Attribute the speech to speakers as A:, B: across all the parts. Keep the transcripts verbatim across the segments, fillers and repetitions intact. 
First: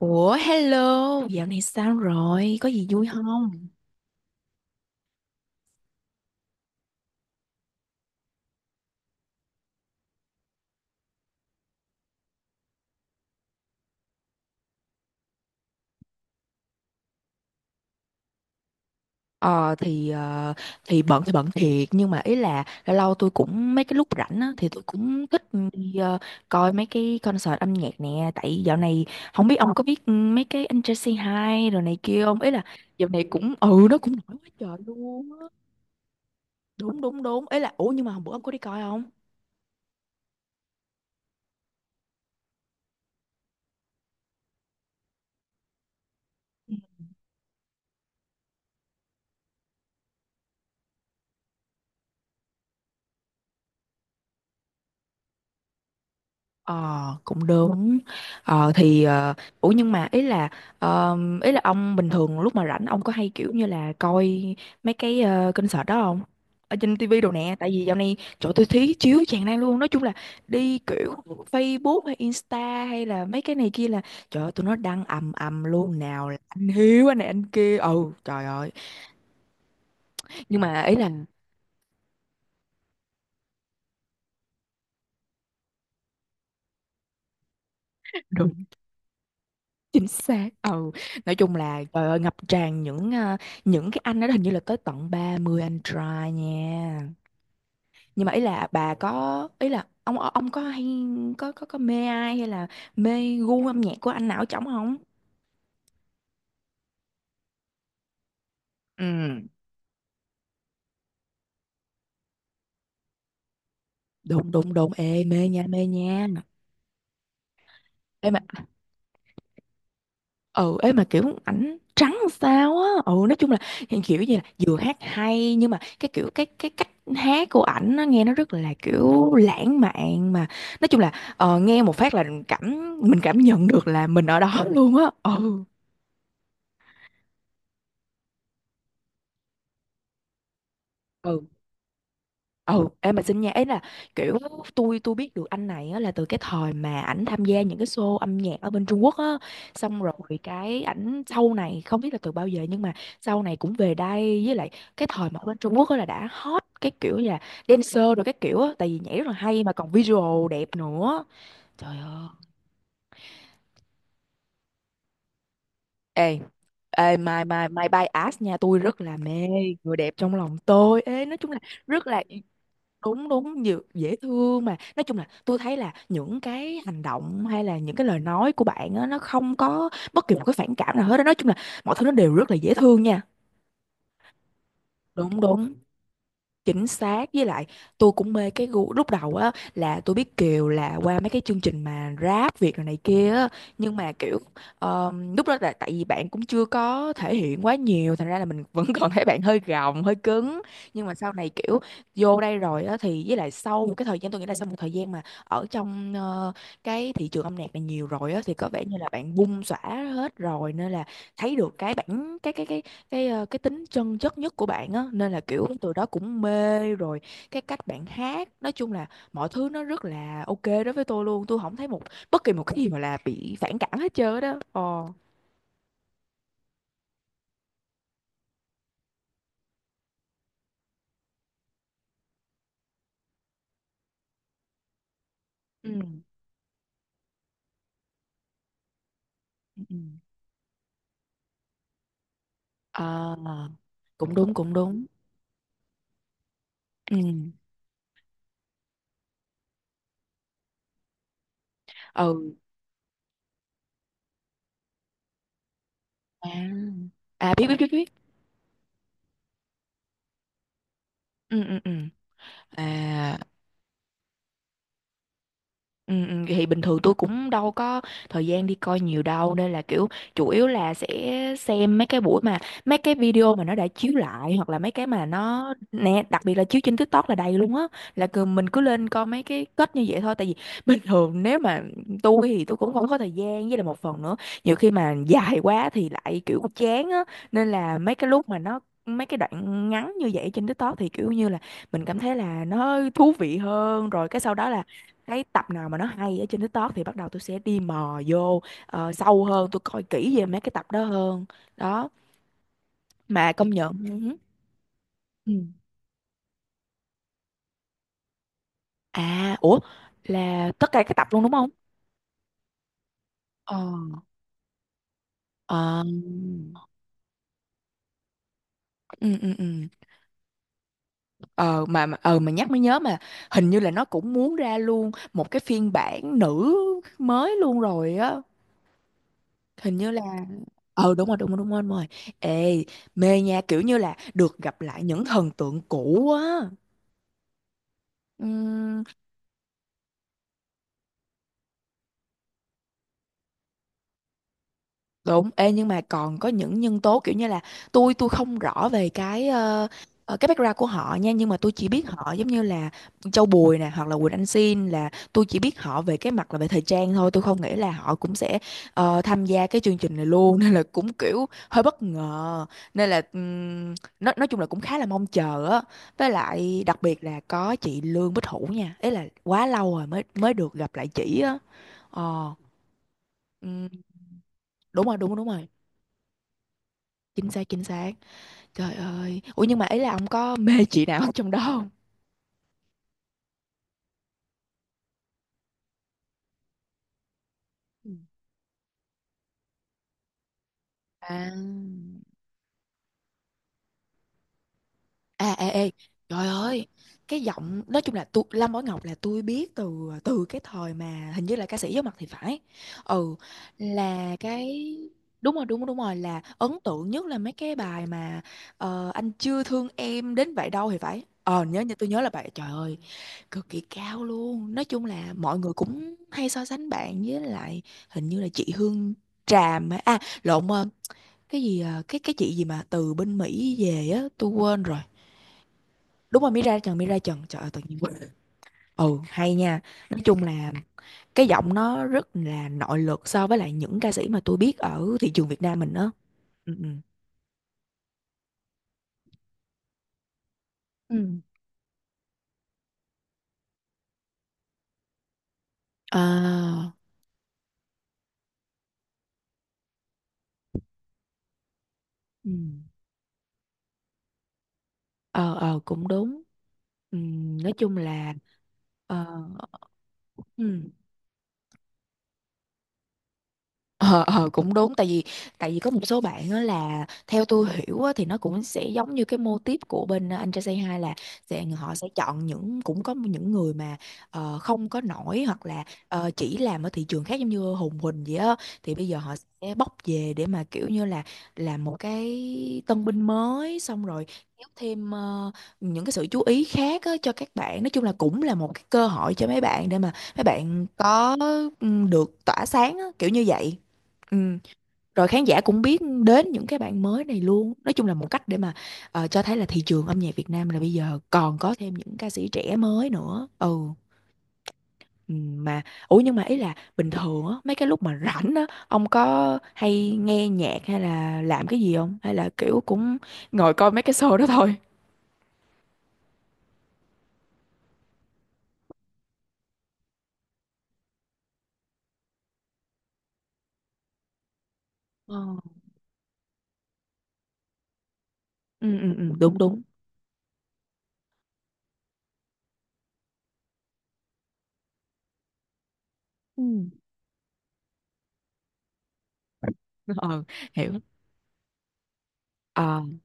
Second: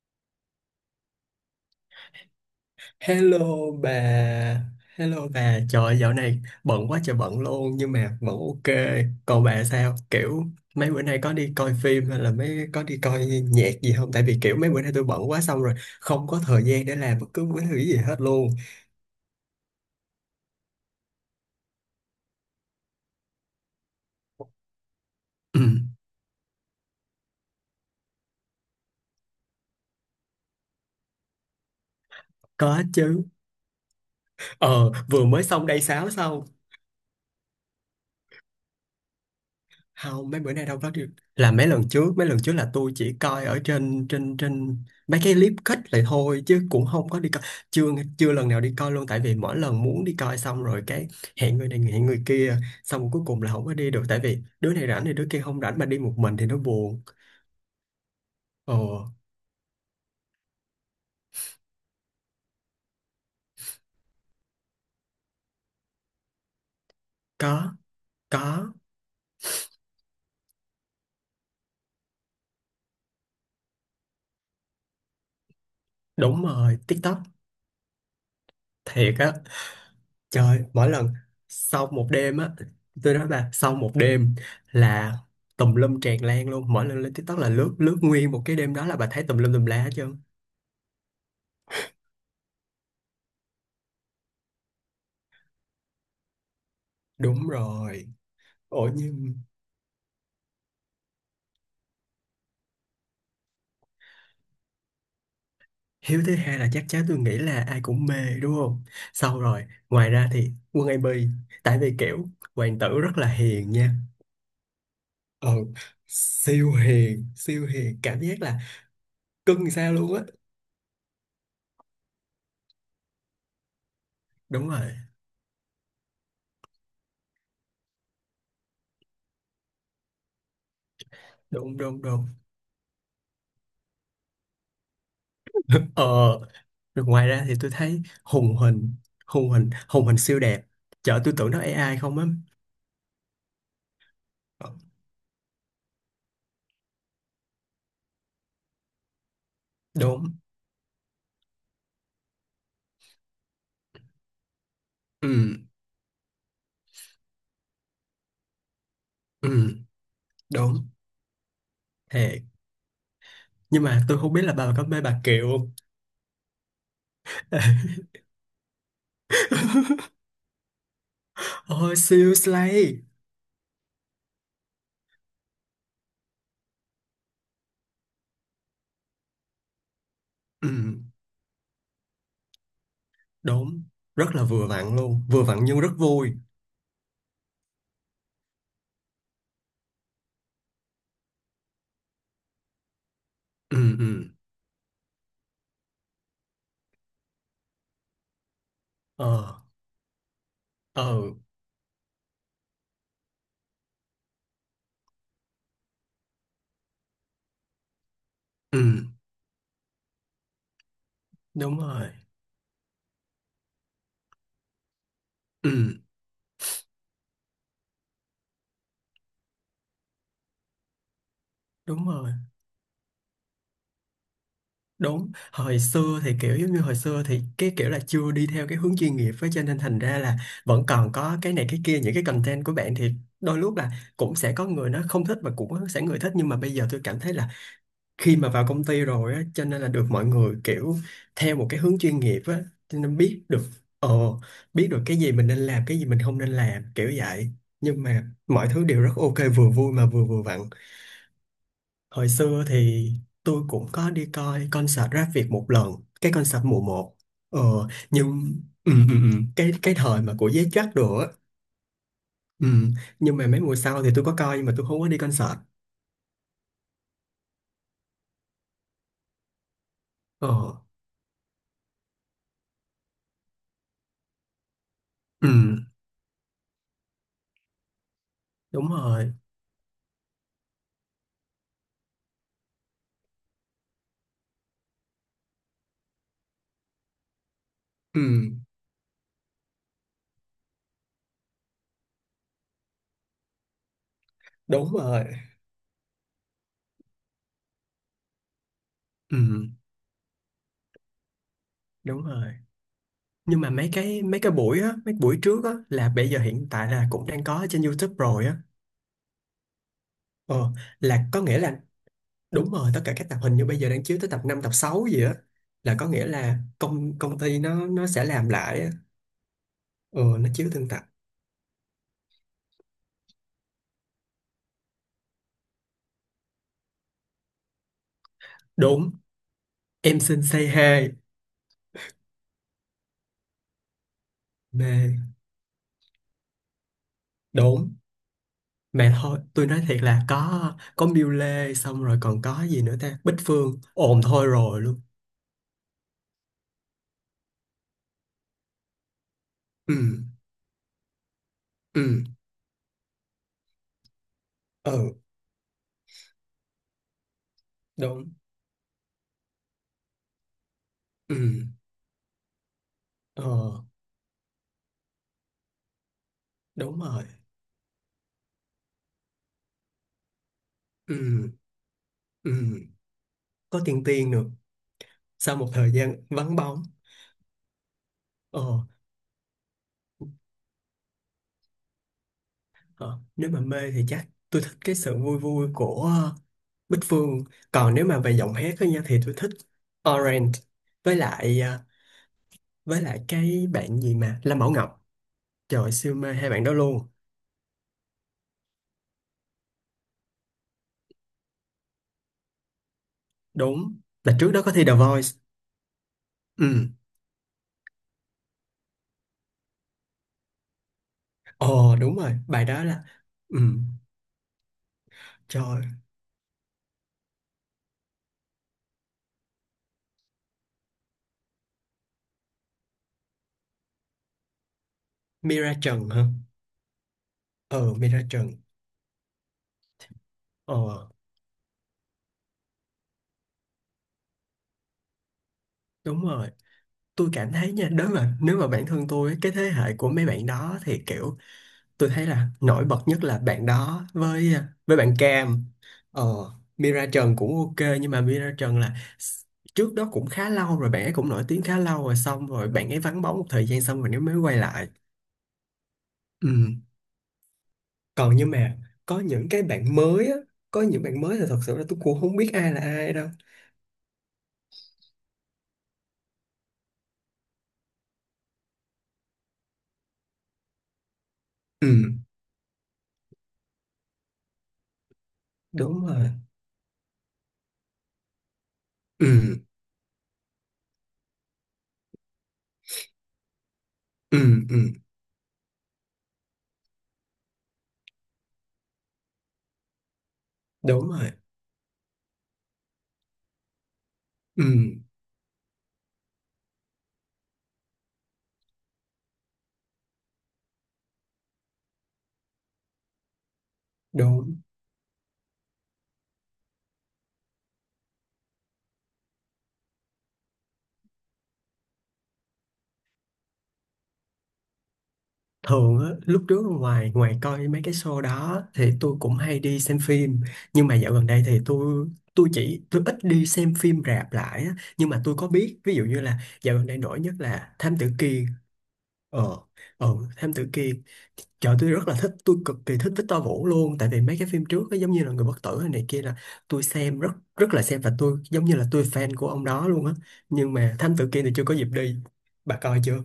A: Ủa hello, dạo này sao rồi? Có gì vui không?
B: Hello bà, hello bà, trời ơi, dạo này bận quá trời bận luôn nhưng mà vẫn ok. Còn bà sao? Kiểu mấy bữa nay có đi coi phim hay là mấy có đi coi nhạc gì không? Tại vì kiểu mấy bữa nay tôi bận quá xong rồi không có thời gian để làm bất cứ cái thứ gì hết luôn.
A: Ờ thì ờ, thì bận thì bận thiệt, nhưng mà ý là lâu lâu tôi cũng mấy cái lúc rảnh á thì tôi cũng thích
B: Ừ,
A: đi ờ, coi mấy cái concert âm nhạc nè, tại dạo này không biết ông có biết, ừ, mấy cái anh Jesse Hai rồi này kia không? Ý là
B: có
A: dạo này
B: chứ.
A: cũng, ừ nó cũng nổi quá trời
B: Ờ, vừa
A: luôn
B: mới
A: á.
B: xong day sáu xong
A: Đúng đúng đúng. Ý là ủa nhưng mà hôm bữa ông có đi coi không?
B: không mấy bữa nay đâu có được là mấy lần trước mấy lần trước là tôi chỉ coi ở trên trên trên mấy cái clip cut lại thôi chứ cũng không có đi coi chưa chưa lần nào đi coi luôn tại vì mỗi lần muốn đi coi xong rồi cái hẹn người này hẹn người kia xong rồi cuối cùng là không có đi được tại vì đứa này rảnh thì đứa kia không rảnh mà đi một mình thì nó buồn.
A: Ờ, cũng đúng. Ờ
B: Ồ,
A: thì, ờ, ủa nhưng mà ý là ờ, ý là ông bình thường lúc mà rảnh, ông có hay kiểu như là coi mấy cái ờ, concert đó không, ở trên tivi đồ nè? Tại
B: có
A: vì dạo này chỗ tôi
B: có
A: thí chiếu tràn lan luôn. Nói chung là đi kiểu Facebook hay Insta hay là mấy cái này kia là, trời ơi, tụi nó đăng ầm ầm luôn, nào là
B: đúng
A: anh
B: rồi
A: Hiếu anh
B: TikTok
A: này anh kia, ừ, trời ơi.
B: thiệt á. Trời,
A: Nhưng mà
B: mỗi
A: ý
B: lần
A: là
B: sau một đêm á, tôi nói mà sau một đêm là tùm lum tràn lan luôn. Mỗi lần lên TikTok là lướt lướt nguyên một cái đêm đó là bà thấy tùm lum tùm lá hết
A: chính
B: trơn.
A: xác, ừ, nói chung là trời ơi ngập tràn những ờ, những cái anh đó, hình như là tới tận ba mươi anh trai nha.
B: Đúng rồi.
A: Nhưng mà ý là
B: Ủa
A: bà
B: nhưng
A: có, ý là ông, ờ, ông có hay có có có mê ai hay là mê gu âm nhạc của anh nào ở trống không?
B: hiếu thứ hai là chắc chắn tôi nghĩ là ai cũng mê đúng không? Sau
A: Ừ,
B: rồi, ngoài ra thì Quân a bê, tại vì kiểu hoàng tử rất là hiền nha.
A: đúng đúng đúng, ê, mê
B: Ừ,
A: nha mê nha.
B: siêu hiền, siêu hiền, cảm
A: Ê, mà
B: giác là cưng sao luôn á.
A: ừ, ấy mà kiểu ảnh trắng sao á, ừ, nói chung là hiện kiểu như là
B: Đúng
A: vừa
B: rồi,
A: hát hay, nhưng mà cái kiểu cái cái cách hát của ảnh nó nghe nó rất là kiểu lãng mạn, mà nói chung là ờ,
B: đúng
A: nghe một
B: đúng
A: phát là
B: đúng.
A: cảm mình cảm nhận được là mình ở đó luôn á, ừ.
B: Ờ, rồi ngoài ra thì tôi thấy hùng hình, hùng hình, hùng hình siêu đẹp. Chợ tôi tưởng nó a i không á.
A: Ừ, em mà xin nha, ấy là kiểu
B: Ờ,
A: tôi tôi biết được anh này á, là từ cái thời mà ảnh tham gia những cái show âm nhạc ở bên Trung Quốc á, xong rồi
B: đúng,
A: cái ảnh sau này không biết là từ bao giờ, nhưng mà sau này cũng về đây, với lại cái
B: ừ,
A: thời mà ở bên Trung Quốc á là đã hot, cái kiểu là dancer rồi cái kiểu á, tại vì nhảy rất là hay mà
B: ừ,
A: còn visual đẹp
B: đúng,
A: nữa, trời ơi.
B: thiệt. Nhưng mà tôi không biết là bà có mê bà Kiều không?
A: Ê ê, my my my bias nha, tôi rất là mê, người đẹp trong lòng tôi, ê, nói chung là
B: Ôi,
A: rất là,
B: siêu slay.
A: đúng đúng, nhiều dễ thương, mà nói chung là tôi thấy là những cái hành động hay là những cái lời nói của bạn á, nó không có bất kỳ một cái
B: Ừ,
A: phản cảm nào hết á. Nói chung là mọi thứ nó đều rất là dễ thương nha.
B: đúng, rất là vừa vặn luôn,
A: Đúng
B: vừa vặn
A: đúng,
B: nhưng rất vui.
A: chính xác, với lại tôi cũng mê cái gu. Lúc đầu á là tôi biết Kiều là qua mấy cái chương trình mà rap Việt rồi này kia á, nhưng
B: Ừ,
A: mà
B: ừ,
A: kiểu ờm, lúc đó là tại vì bạn cũng chưa có thể hiện quá nhiều, thành ra là mình vẫn còn thấy bạn hơi
B: ờ,
A: gồng hơi cứng. Nhưng mà
B: ờ,
A: sau này kiểu vô đây rồi á thì, với lại sau một cái thời gian, tôi nghĩ là sau một thời gian mà ở trong ờ, cái thị trường âm nhạc này nhiều rồi á, thì có
B: ừ,
A: vẻ như là bạn bung xõa hết rồi, nên là thấy được
B: đúng
A: cái
B: rồi,
A: bản cái cái cái cái ờ, cái tính chân chất nhất của bạn á, nên là kiểu
B: ừ,
A: từ đó cũng mê rồi, cái cách bạn hát, nói chung là mọi thứ nó rất là ok đối với tôi luôn, tôi không thấy một
B: đúng rồi.
A: bất kỳ một cái gì mà là bị phản cảm hết trơn á đó, ồ.
B: Đúng, hồi xưa thì kiểu giống như hồi xưa thì cái kiểu là chưa đi theo cái hướng chuyên nghiệp với cho nên thành ra là vẫn còn có cái này cái kia những cái content của bạn thì đôi lúc là cũng sẽ có người nó không thích và cũng có
A: Ừ.
B: sẽ người thích nhưng mà bây giờ tôi cảm thấy là khi mà vào công ty rồi á cho nên
A: Ừ.
B: là
A: Ừ.
B: được mọi người kiểu theo một cái hướng chuyên nghiệp á cho nên
A: Ờ,
B: biết được ờ
A: cũng đúng cũng
B: biết được
A: đúng.
B: cái gì mình nên làm cái gì mình không nên làm kiểu
A: Ừ,
B: vậy nhưng mà mọi thứ đều rất ok vừa vui mà vừa vừa vặn. Hồi
A: ừ,
B: xưa thì tôi cũng có đi coi concert rap Việt một lần, cái
A: à,
B: concert mùa một.
A: à
B: Ờ,
A: biết biết biết biết,
B: nhưng ừ, ừ, ừ, cái cái thời mà của giấy Jack đồ á.
A: ừ ừ ừ,
B: Ừ, nhưng
A: à.
B: mà mấy mùa sau thì tôi có coi nhưng mà tôi không có đi concert.
A: Ừ, ừ, thì bình thường tôi cũng đâu có thời gian đi coi nhiều đâu, nên là kiểu chủ
B: Ờ,
A: yếu là sẽ xem mấy cái buổi mà mấy cái video mà nó đã chiếu lại, hoặc là mấy cái mà
B: ừ,
A: nó nè, đặc biệt là chiếu trên TikTok là đầy luôn á. Là cứ, mình cứ
B: đúng
A: lên coi
B: rồi.
A: mấy cái kết như vậy thôi, tại vì bình thường nếu mà tôi thì tôi cũng không có thời gian, với là một phần nữa nhiều khi mà dài quá thì lại kiểu chán á, nên là mấy
B: Ừ,
A: cái lúc mà nó mấy cái đoạn ngắn như vậy trên TikTok thì kiểu như là mình cảm thấy là nó thú vị hơn, rồi cái sau đó là
B: đúng rồi.
A: thấy tập nào mà nó hay ở trên TikTok thì bắt đầu tôi sẽ đi mò vô ờ, sâu hơn,
B: Ừ,
A: tôi coi kỹ về mấy cái tập đó hơn đó,
B: đúng rồi.
A: mà
B: Nhưng
A: công
B: mà mấy
A: nhận
B: cái
A: ừ.
B: mấy cái buổi á, mấy buổi
A: Ừ,
B: trước á là bây giờ hiện tại là cũng đang có ở trên YouTube rồi á.
A: à ủa,
B: Ờ,
A: là tất cả các tập
B: là có
A: luôn đúng
B: nghĩa
A: không?
B: là đúng rồi, tất cả các tập hình như
A: Ờ,
B: bây giờ đang chiếu tới tập năm tập sáu gì á là
A: ờ,
B: có nghĩa là công công ty nó nó sẽ làm lại á.
A: ừ ừ ừ,
B: Ừ, nó chiếu từng tập.
A: ờ, mà mà- ờ mà nhắc mới nhớ mà hình như là nó cũng muốn ra luôn một cái phiên bản nữ mới luôn rồi á,
B: Đúng,
A: hình như
B: em
A: là,
B: xin say hi.
A: ờ, đúng rồi đúng rồi đúng rồi đúng rồi, ê, mê nha, kiểu như là được gặp lại
B: Mê.
A: những thần tượng cũ á,
B: Đúng.
A: ừ.
B: Mà thôi, tôi nói thiệt là có có Miu Lê xong rồi còn có gì nữa ta? Bích Phương. Ồn thôi rồi luôn.
A: Đúng, ê, nhưng mà còn có những nhân tố kiểu như là tôi tôi không rõ về cái ờ,
B: Ừ,
A: ờ, cái background của họ nha, nhưng mà tôi chỉ biết
B: ừ,
A: họ giống như là Châu Bùi nè, hoặc là Quỳnh Anh Xin, là
B: ừ,
A: tôi chỉ biết họ về cái mặt là về thời trang thôi, tôi không nghĩ là họ
B: đúng.
A: cũng sẽ ờ, tham gia cái chương trình này luôn nên là cũng
B: Ừ,
A: kiểu hơi bất ngờ, nên là
B: ờ,
A: ừm, nói nói chung là cũng khá là mong chờ á, với lại
B: đúng
A: đặc biệt
B: rồi.
A: là có chị Lương Bích Hữu nha, ấy là quá lâu rồi mới mới được gặp lại chị
B: Ừ,
A: á, ờ,
B: ừ, có
A: ừm,
B: tiền Tiên nữa.
A: đúng rồi đúng đúng
B: Sau
A: rồi,
B: một thời gian vắng bóng.
A: chính xác chính xác,
B: Ờ.
A: trời ơi, ủa nhưng mà ấy là ông có mê chị nào trong đó không?
B: Ờ, nếu mà mê thì chắc tôi thích cái sự vui vui của ờ, Bích Phương, còn nếu
A: Ừ,
B: mà về giọng hát á nha thì tôi thích Orange, với
A: à.
B: lại ờ, với lại cái bạn gì mà Lâm Bảo Ngọc,
A: À, ê, ê,
B: trời siêu mê
A: trời
B: hai bạn đó
A: ơi,
B: luôn.
A: cái giọng, nói chung là tôi, Lâm Bảo Ngọc là tôi biết từ từ cái thời mà hình như là ca sĩ giấu mặt thì phải. Ừ,
B: Đúng
A: là
B: là trước đó có thi The
A: cái,
B: Voice.
A: đúng rồi, đúng rồi, đúng rồi, là ấn
B: Ừ,
A: tượng nhất là mấy cái bài mà, ờ, anh chưa thương em đến vậy đâu thì phải. Ờ, nhớ, như
B: ồ
A: tôi
B: đúng
A: nhớ là
B: rồi
A: bài,
B: bài
A: trời
B: đó
A: ơi,
B: là ừ
A: cực kỳ cao luôn. Nói chung là mọi người
B: trời.
A: cũng hay so sánh bạn với lại hình như là chị Hương Tràm, á, à lộn, ờ, cái gì, ờ, cái cái chị gì mà từ bên Mỹ về á, tôi quên rồi,
B: Mira Trần hả?
A: đúng rồi, Mira Trần Mira Trần, trời ơi, tự
B: Ừ,
A: nhiên quên,
B: Mira Trần.
A: ừ hay nha, nói chung là
B: Ờ
A: cái giọng nó rất là nội lực so với lại những ca sĩ mà tôi biết ở thị trường Việt Nam mình đó,
B: đúng rồi,
A: ừ ừ,
B: tôi cảm thấy nha nếu mà nếu mà bản thân tôi cái thế hệ của mấy bạn đó thì kiểu
A: ừ,
B: tôi thấy là nổi bật nhất là bạn đó với à, với bạn Cam.
A: ờ,
B: Ờ, Mira Trần cũng ok nhưng mà Mira Trần là s- trước đó cũng khá lâu rồi bạn ấy cũng nổi tiếng khá lâu rồi xong
A: ừ,
B: rồi bạn ấy vắng bóng một thời gian xong rồi nếu mới quay lại.
A: ờ ờ, cũng đúng,
B: Ừ.
A: ừ, nói chung là,
B: Còn nhưng mà
A: ờ,
B: có những cái bạn mới á,
A: ừ.
B: có những bạn mới là thật sự là tôi cũng không biết ai là ai đâu.
A: Ờ, ờ, cũng đúng, tại vì tại vì có một số bạn á là theo tôi hiểu á, thì nó cũng sẽ giống như cái mô típ của bên ờ, anh trai Say Hi, là sẽ
B: Ừ,
A: họ sẽ chọn những, cũng có những người mà ờ, không có nổi hoặc là
B: đúng
A: ờ,
B: rồi.
A: chỉ làm ở thị trường khác giống như Hùng Huỳnh vậy á, thì bây giờ
B: Ừ,
A: họ sẽ bóc về để mà kiểu như là làm một cái tân binh mới, xong rồi
B: ừ,
A: kéo
B: ừ,
A: thêm ờ, những cái sự chú ý khác á, cho các bạn, nói chung là cũng là một cái cơ hội cho mấy bạn để mà mấy bạn
B: đúng rồi,
A: có, ừ, được tỏa sáng á, kiểu như vậy. Ừ,
B: ừ,
A: rồi khán giả cũng biết đến những cái bạn mới này luôn. Nói chung là một cách để mà ờ, cho thấy là thị trường âm nhạc Việt Nam là bây giờ còn có thêm những ca sĩ trẻ mới nữa. Ừ.
B: đúng.
A: Ừ, mà ủa nhưng mà ý là bình thường á mấy cái lúc mà rảnh á, ông có hay nghe nhạc hay là làm cái gì không, hay là kiểu cũng ngồi coi mấy cái show đó thôi?
B: Thường á, lúc trước ngoài ngoài coi mấy cái show đó thì tôi cũng hay đi xem phim, nhưng mà dạo gần đây thì tôi tôi chỉ tôi ít đi xem phim rạp lại á. Nhưng mà
A: Ờ.
B: tôi có biết ví dụ như là dạo gần đây nổi nhất là Thám Tử Kiên.
A: Ừ ừ ừ,
B: Ờ,
A: đúng đúng.
B: ờ, Thám Tử Kiên. Trời tôi rất là thích, tôi cực kỳ thích Victor Vũ luôn. Tại vì mấy cái phim trước á, giống như là Người Bất Tử hay này kia là tôi
A: Ừ.
B: xem rất rất là xem Và tôi giống như là tôi fan của ông đó luôn á.
A: ờ
B: Nhưng
A: Hiểu.
B: mà Thám Tử Kiên thì chưa có dịp đi. Bà coi chưa?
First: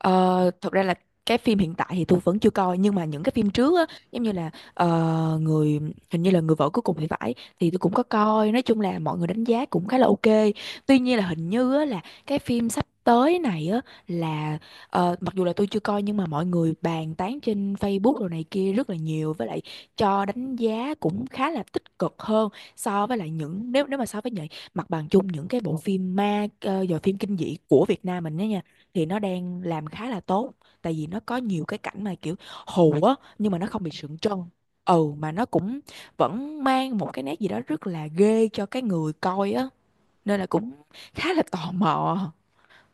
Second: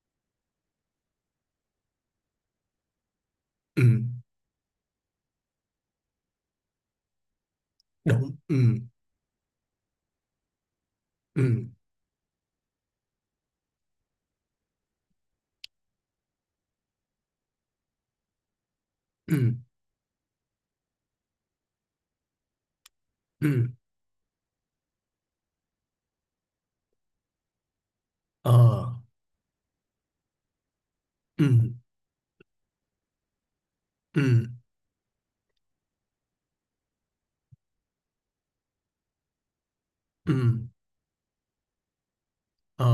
A: Ờ, thật ra là cái phim hiện tại thì tôi vẫn chưa coi, nhưng mà những cái phim trước
B: Ừ,
A: á, giống như là ờ, người, hình như là Người Vợ Cuối Cùng thì phải, thì tôi cũng có
B: đúng,
A: coi.
B: ừ,
A: Nói chung là mọi người đánh giá cũng khá là ok. Tuy nhiên là hình
B: ừ,
A: như á, là cái phim sắp tới này á, là ờ, mặc dù là tôi chưa coi, nhưng mà mọi người bàn tán trên Facebook rồi này kia rất là nhiều,
B: ừ
A: với lại cho đánh giá cũng khá là tích cực hơn so với lại
B: ừ
A: những, nếu nếu mà so với những mặt bằng chung những cái bộ phim ma, uh, phim kinh dị của Việt Nam mình đó
B: ờ
A: nha, thì nó đang làm khá là tốt. Tại vì nó có
B: ừ
A: nhiều cái cảnh mà kiểu hù á, nhưng mà nó không bị sượng
B: ừ
A: trân. Ừ, mà nó cũng vẫn mang một cái nét gì đó rất là ghê cho cái người coi á,
B: ừ.
A: nên là cũng khá là tò mò.
B: Ờ,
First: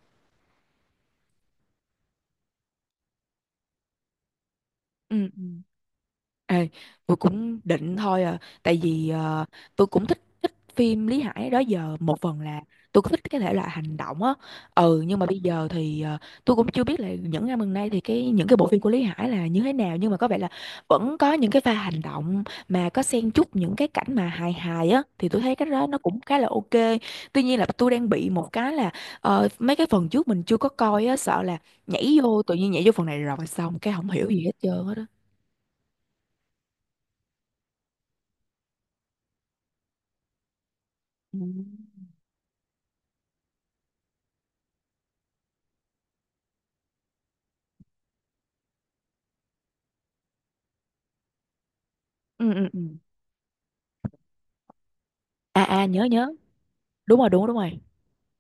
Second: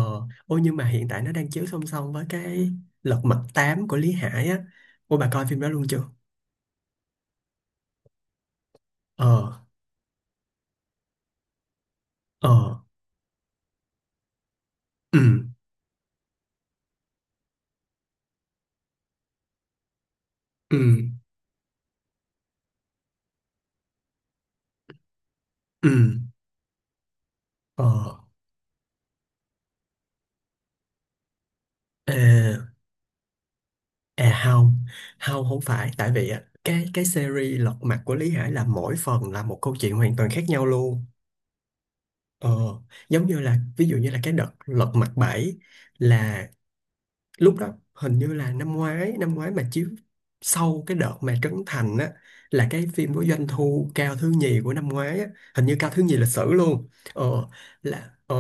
B: ôi nhưng mà hiện tại nó đang chiếu song song với cái Lật Mặt tám của Lý Hải á,
A: Ừ
B: ôi bà
A: ừ.
B: coi phim đó luôn chưa?
A: Ê, tôi cũng định thôi à, tại vì ờ,
B: Ờ,
A: tôi cũng thích thích phim Lý Hải đó giờ, một phần là
B: ờ,
A: tôi cũng thích cái thể loại hành động á. Ừ, nhưng
B: ừ
A: mà bây giờ thì ờ, tôi cũng chưa biết là những năm gần đây thì cái những cái bộ phim của Lý Hải là như thế nào, nhưng mà có vẻ là
B: ừ
A: vẫn có những cái pha hành động mà có xen chút những cái cảnh mà hài hài á, thì tôi thấy cái đó
B: ừ
A: nó cũng khá là ok. Tuy nhiên là
B: ờ
A: tôi đang bị một cái là ờ, mấy cái phần trước mình chưa có coi á, sợ là
B: ờ.
A: nhảy vô, tự nhiên nhảy vô phần này rồi xong cái không hiểu gì
B: À
A: hết
B: không,
A: trơn hết á.
B: không không phải tại vì á cái cái series Lật Mặt của Lý Hải là mỗi phần là một câu chuyện hoàn toàn khác nhau luôn.
A: Ừ.
B: Ờ, giống như là ví dụ như là cái đợt Lật Mặt bảy là lúc đó hình như là năm ngoái năm ngoái mà chiếu sau cái đợt mà Trấn Thành á
A: Ừ
B: là
A: ừ ừ,
B: cái phim có doanh thu cao thứ nhì của năm ngoái á,
A: à
B: hình như
A: à,
B: cao thứ
A: nhớ
B: nhì lịch
A: nhớ.
B: sử luôn.
A: Đúng
B: Ờ,
A: rồi, đúng rồi, đúng rồi.
B: là ờ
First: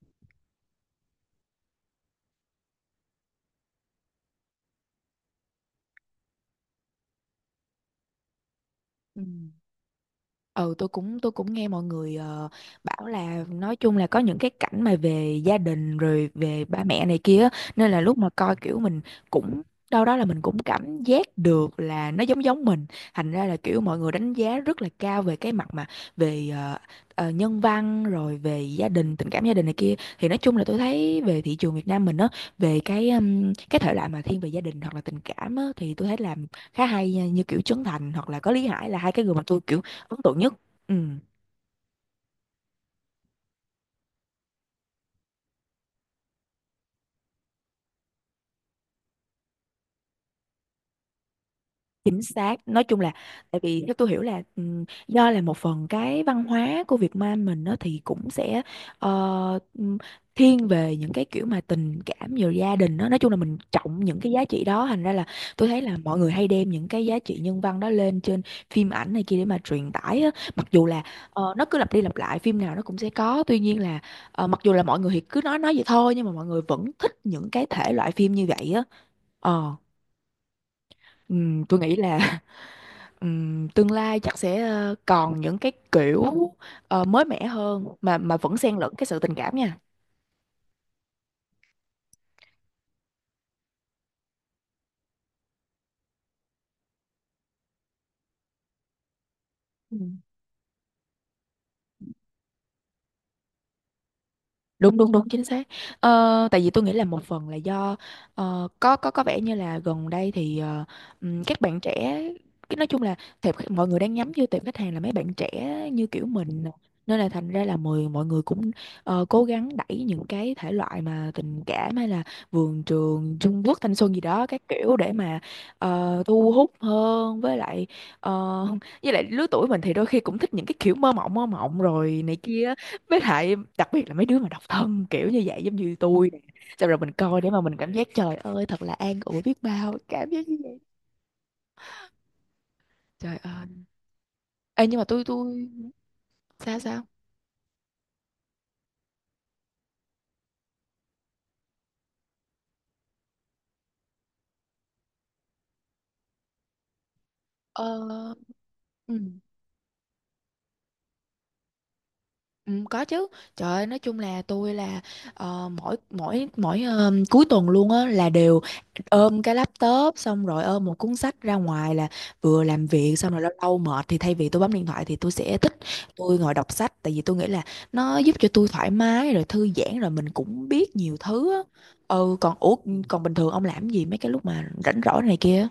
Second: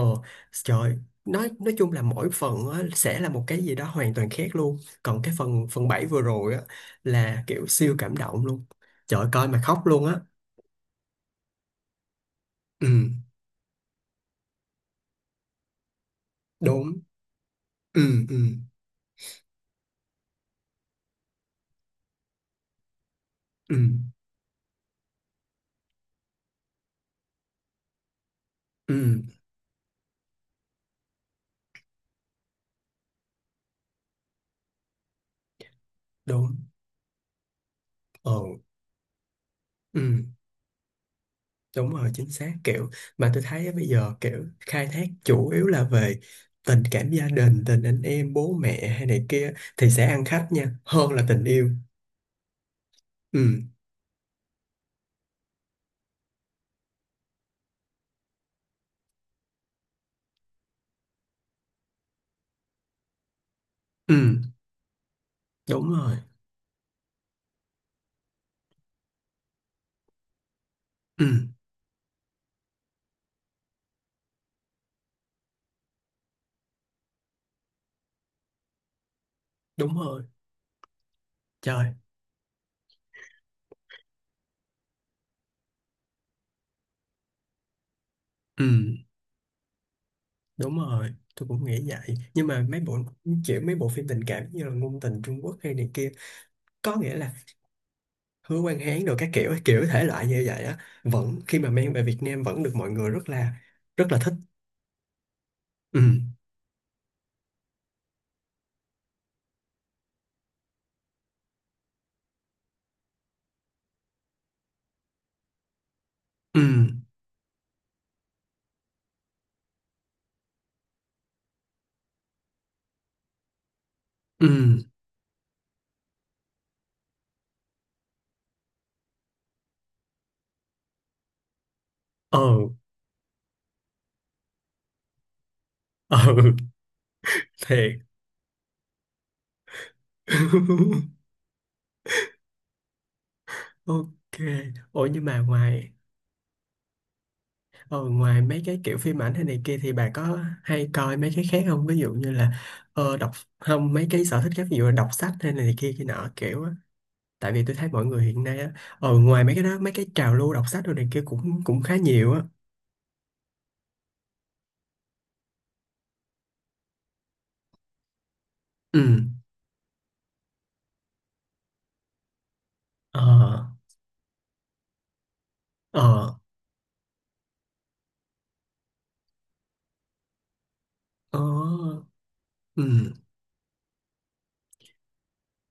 B: trời, nói nói chung là mỗi phần á, sẽ là một cái gì đó hoàn toàn khác luôn, còn cái phần phần bảy vừa rồi á là kiểu siêu cảm động luôn, trời
A: Ừ.
B: ơi, coi mà khóc luôn á.
A: Ừ, tôi cũng tôi cũng nghe mọi người ờ,
B: Ừ,
A: bảo là nói chung là có những cái cảnh mà về gia đình rồi về ba
B: đúng,
A: mẹ này kia á, nên là lúc
B: ừ,
A: mà
B: ừ,
A: coi kiểu mình cũng, đâu đó là mình cũng cảm giác được là nó giống giống mình, thành ra là
B: ừ,
A: kiểu mọi người đánh giá rất là cao về cái mặt mà về ờ, ờ, nhân văn rồi về gia
B: ừ,
A: đình, tình cảm gia đình này kia. Thì nói chung là tôi thấy về thị trường Việt Nam mình á, về cái ừm, cái thể loại mà thiên về gia đình hoặc là tình cảm á, thì tôi thấy làm
B: đúng,
A: khá hay nha, như kiểu Trấn Thành hoặc
B: ờ,
A: là có Lý Hải là hai cái người mà tôi kiểu
B: ừ.
A: ấn tượng nhất. Ừ,
B: Đúng rồi, chính xác kiểu mà tôi thấy á, bây giờ kiểu khai thác chủ yếu là về tình cảm gia đình, tình anh em, bố mẹ hay này kia thì sẽ ăn khách nha, hơn là tình yêu.
A: chính xác. Nói chung là tại
B: Ừ,
A: vì theo tôi hiểu là ừ, do là một phần cái văn hóa của Việt Nam mình nó thì cũng sẽ ờ, ừm, thiên về những cái kiểu mà tình cảm rồi gia đình đó. Nói chung là mình trọng
B: ừ,
A: những cái giá trị đó, thành ra là tôi thấy
B: đúng
A: là
B: rồi.
A: mọi người hay đem những cái giá trị nhân văn đó lên trên phim ảnh này kia để mà truyền tải á. Mặc dù là
B: Ừ,
A: ờ, nó cứ lặp đi lặp lại, phim nào nó cũng sẽ có. Tuy nhiên là ờ, mặc dù là mọi người thì cứ nói nói vậy thôi, nhưng mà mọi người vẫn thích những cái thể loại phim như vậy á. Ờ.
B: đúng rồi.
A: Ừm, tôi
B: Trời.
A: nghĩ là ừm, tương lai chắc sẽ ờ, còn những cái kiểu ờ, mới mẻ hơn mà mà vẫn xen lẫn
B: Ừ,
A: cái sự tình cảm nha.
B: đúng rồi. Tôi cũng nghĩ vậy. Nhưng mà mấy bộ kiểu mấy bộ phim tình cảm như là ngôn tình Trung Quốc hay này kia có nghĩa là Hứa Quang Hán rồi các kiểu kiểu thể loại như vậy á vẫn khi mà mang về Việt Nam vẫn được mọi người rất là rất là thích.
A: Đúng đúng đúng, chính xác.
B: Ừ,
A: Ờ, tại vì tôi nghĩ là một phần là do ờ, có có có vẻ như là gần đây thì ờ, ừm, các bạn trẻ, cái nói chung là tệp khách- mọi người đang nhắm vô tệp khách hàng là mấy bạn trẻ như kiểu
B: ừ,
A: mình, nên là thành ra là mọi mọi người cũng ờ, cố gắng đẩy những cái thể loại mà tình cảm hay là vườn trường Trung Quốc, thanh xuân gì đó
B: ừ,
A: các kiểu để mà ờ, thu hút hơn. Với lại ờ, với lại lứa tuổi mình thì đôi khi cũng thích những cái kiểu mơ mộng mơ mộng rồi này
B: ờ,
A: kia, với lại đặc biệt là mấy đứa mà độc thân kiểu như vậy, giống như
B: ờ,
A: tôi nè, xong rồi mình coi để mà mình cảm
B: thiệt.
A: giác trời ơi thật là an ủi biết bao, cảm giác như vậy. Trời ơi.
B: Ok.
A: Ê, nhưng mà
B: Ủa
A: tôi
B: nhưng mà
A: tôi
B: ngoài
A: sao sao
B: ờ, ngoài mấy cái kiểu phim ảnh hay này kia thì bà có hay coi mấy cái khác không, ví dụ như là ờ, đọc không mấy cái sở thích khác ví dụ là đọc sách hay này kia kia nọ kiểu á, tại vì tôi thấy
A: ờ
B: mọi người hiện nay á ờ
A: ừ.
B: ngoài mấy cái đó mấy cái trào lưu đọc sách rồi này kia cũng cũng khá nhiều á.
A: Ừ, có chứ. Trời ơi, nói chung là tôi là ờ, mỗi mỗi mỗi ờ, cuối tuần luôn á là đều
B: Ừ,
A: ôm cái laptop xong rồi ôm một cuốn sách ra ngoài, là vừa làm việc
B: ờ,
A: xong rồi lâu lâu mệt thì thay vì tôi bấm điện thoại thì tôi sẽ thích
B: ờ,
A: tôi ngồi đọc sách. Tại vì tôi nghĩ là nó giúp cho tôi thoải mái rồi thư giãn rồi mình cũng biết nhiều
B: ờ,
A: thứ á. Ừ, còn ủa,
B: ừ.
A: còn bình thường ông làm gì mấy cái lúc mà rảnh rỗi này kia?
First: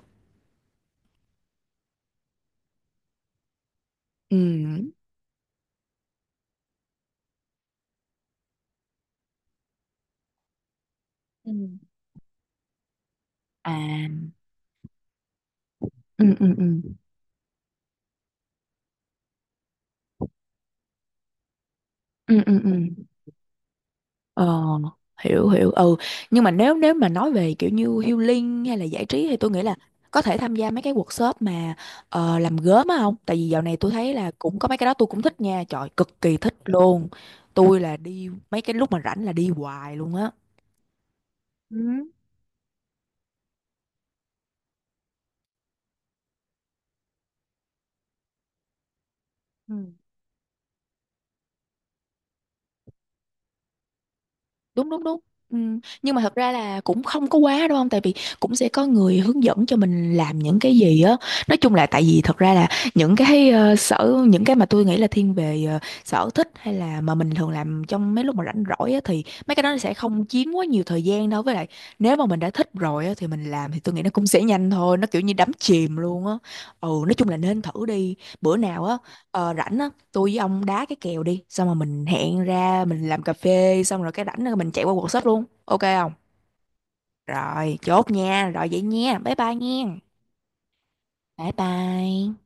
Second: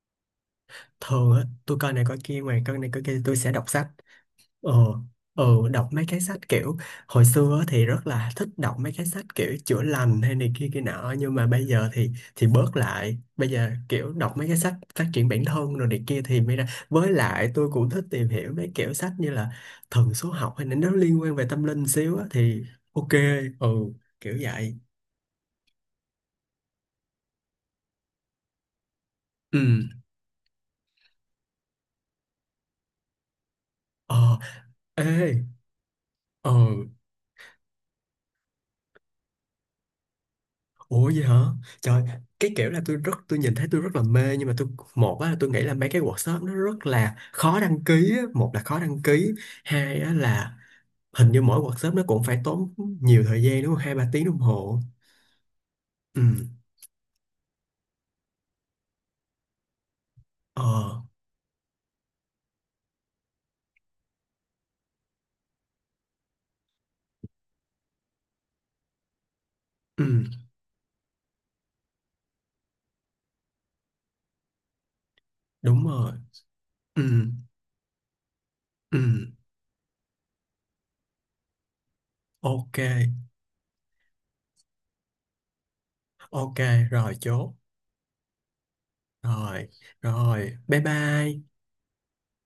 B: Thường á tôi coi này coi kia, ngoài coi này coi kia thì tôi sẽ đọc sách.
A: Ừ.
B: Ờ, ờ, đọc mấy cái sách kiểu hồi xưa á thì rất là thích đọc mấy cái sách kiểu chữa lành hay này kia kia nọ nhưng mà
A: Ừ.
B: bây giờ thì thì bớt lại, bây giờ
A: À.
B: kiểu đọc mấy cái sách phát triển bản thân rồi này kia
A: Ừ
B: thì
A: ừ
B: mới
A: ừ.
B: ra, với lại tôi cũng thích tìm hiểu mấy kiểu sách như là thần số học hay là nó liên quan về tâm linh xíu á
A: Ừ ừ
B: thì
A: ừ.
B: ok, ừ, kiểu
A: Ờ,
B: vậy.
A: hiểu hiểu. Ừ, nhưng mà nếu nếu mà nói về kiểu như healing hay là giải trí thì tôi
B: Ừ,
A: nghĩ là có thể tham gia mấy cái workshop mà ờ, làm gốm á không? Tại vì dạo này tôi thấy là
B: ờ,
A: cũng có mấy cái đó,
B: ê,
A: tôi cũng thích nha, trời cực kỳ
B: ờ.
A: thích luôn. Tôi là đi mấy cái lúc mà rảnh là đi hoài luôn á.
B: Ủa vậy hả? Trời,
A: Ừ.
B: cái kiểu là tôi rất tôi nhìn thấy tôi rất là mê nhưng mà tôi, một á là tôi nghĩ là mấy cái workshop nó rất là khó đăng ký á. Một là khó đăng ký,
A: Ừ.
B: hai á là hình như mỗi workshop nó cũng phải tốn nhiều thời gian đúng không? Hai ba tiếng đồng hồ.
A: Đúng đúng đúng. Ừ. Nhưng mà
B: Ừ,
A: thật ra là cũng không có quá đúng không, tại vì cũng sẽ có người hướng dẫn cho mình làm những
B: ờ,
A: cái gì á. Nói chung là tại vì thật ra là những cái ờ, sở những cái mà tôi nghĩ là thiên về ờ, sở thích hay là mà mình thường làm trong mấy lúc mà rảnh rỗi á, thì mấy cái đó nó sẽ
B: ừ,
A: không chiếm quá nhiều thời gian đâu. Với lại nếu mà mình đã thích rồi á thì mình làm, thì tôi nghĩ nó cũng sẽ nhanh thôi, nó kiểu như đắm
B: đúng
A: chìm
B: rồi.
A: luôn á. Ừ,
B: Ừ,
A: nói chung là nên thử đi. Bữa nào á,
B: ừ,
A: ờ, rảnh á tôi với ông đá cái kèo đi, xong rồi mình hẹn
B: ok,
A: ra mình làm cà phê, xong rồi cái rảnh rồi mình chạy qua quần sách luôn, ok không?
B: ok, rồi chốt.
A: Rồi chốt nha, rồi vậy nha, bye bye
B: Rồi,
A: nha.
B: rồi, bye
A: Bye
B: bye.
A: bye.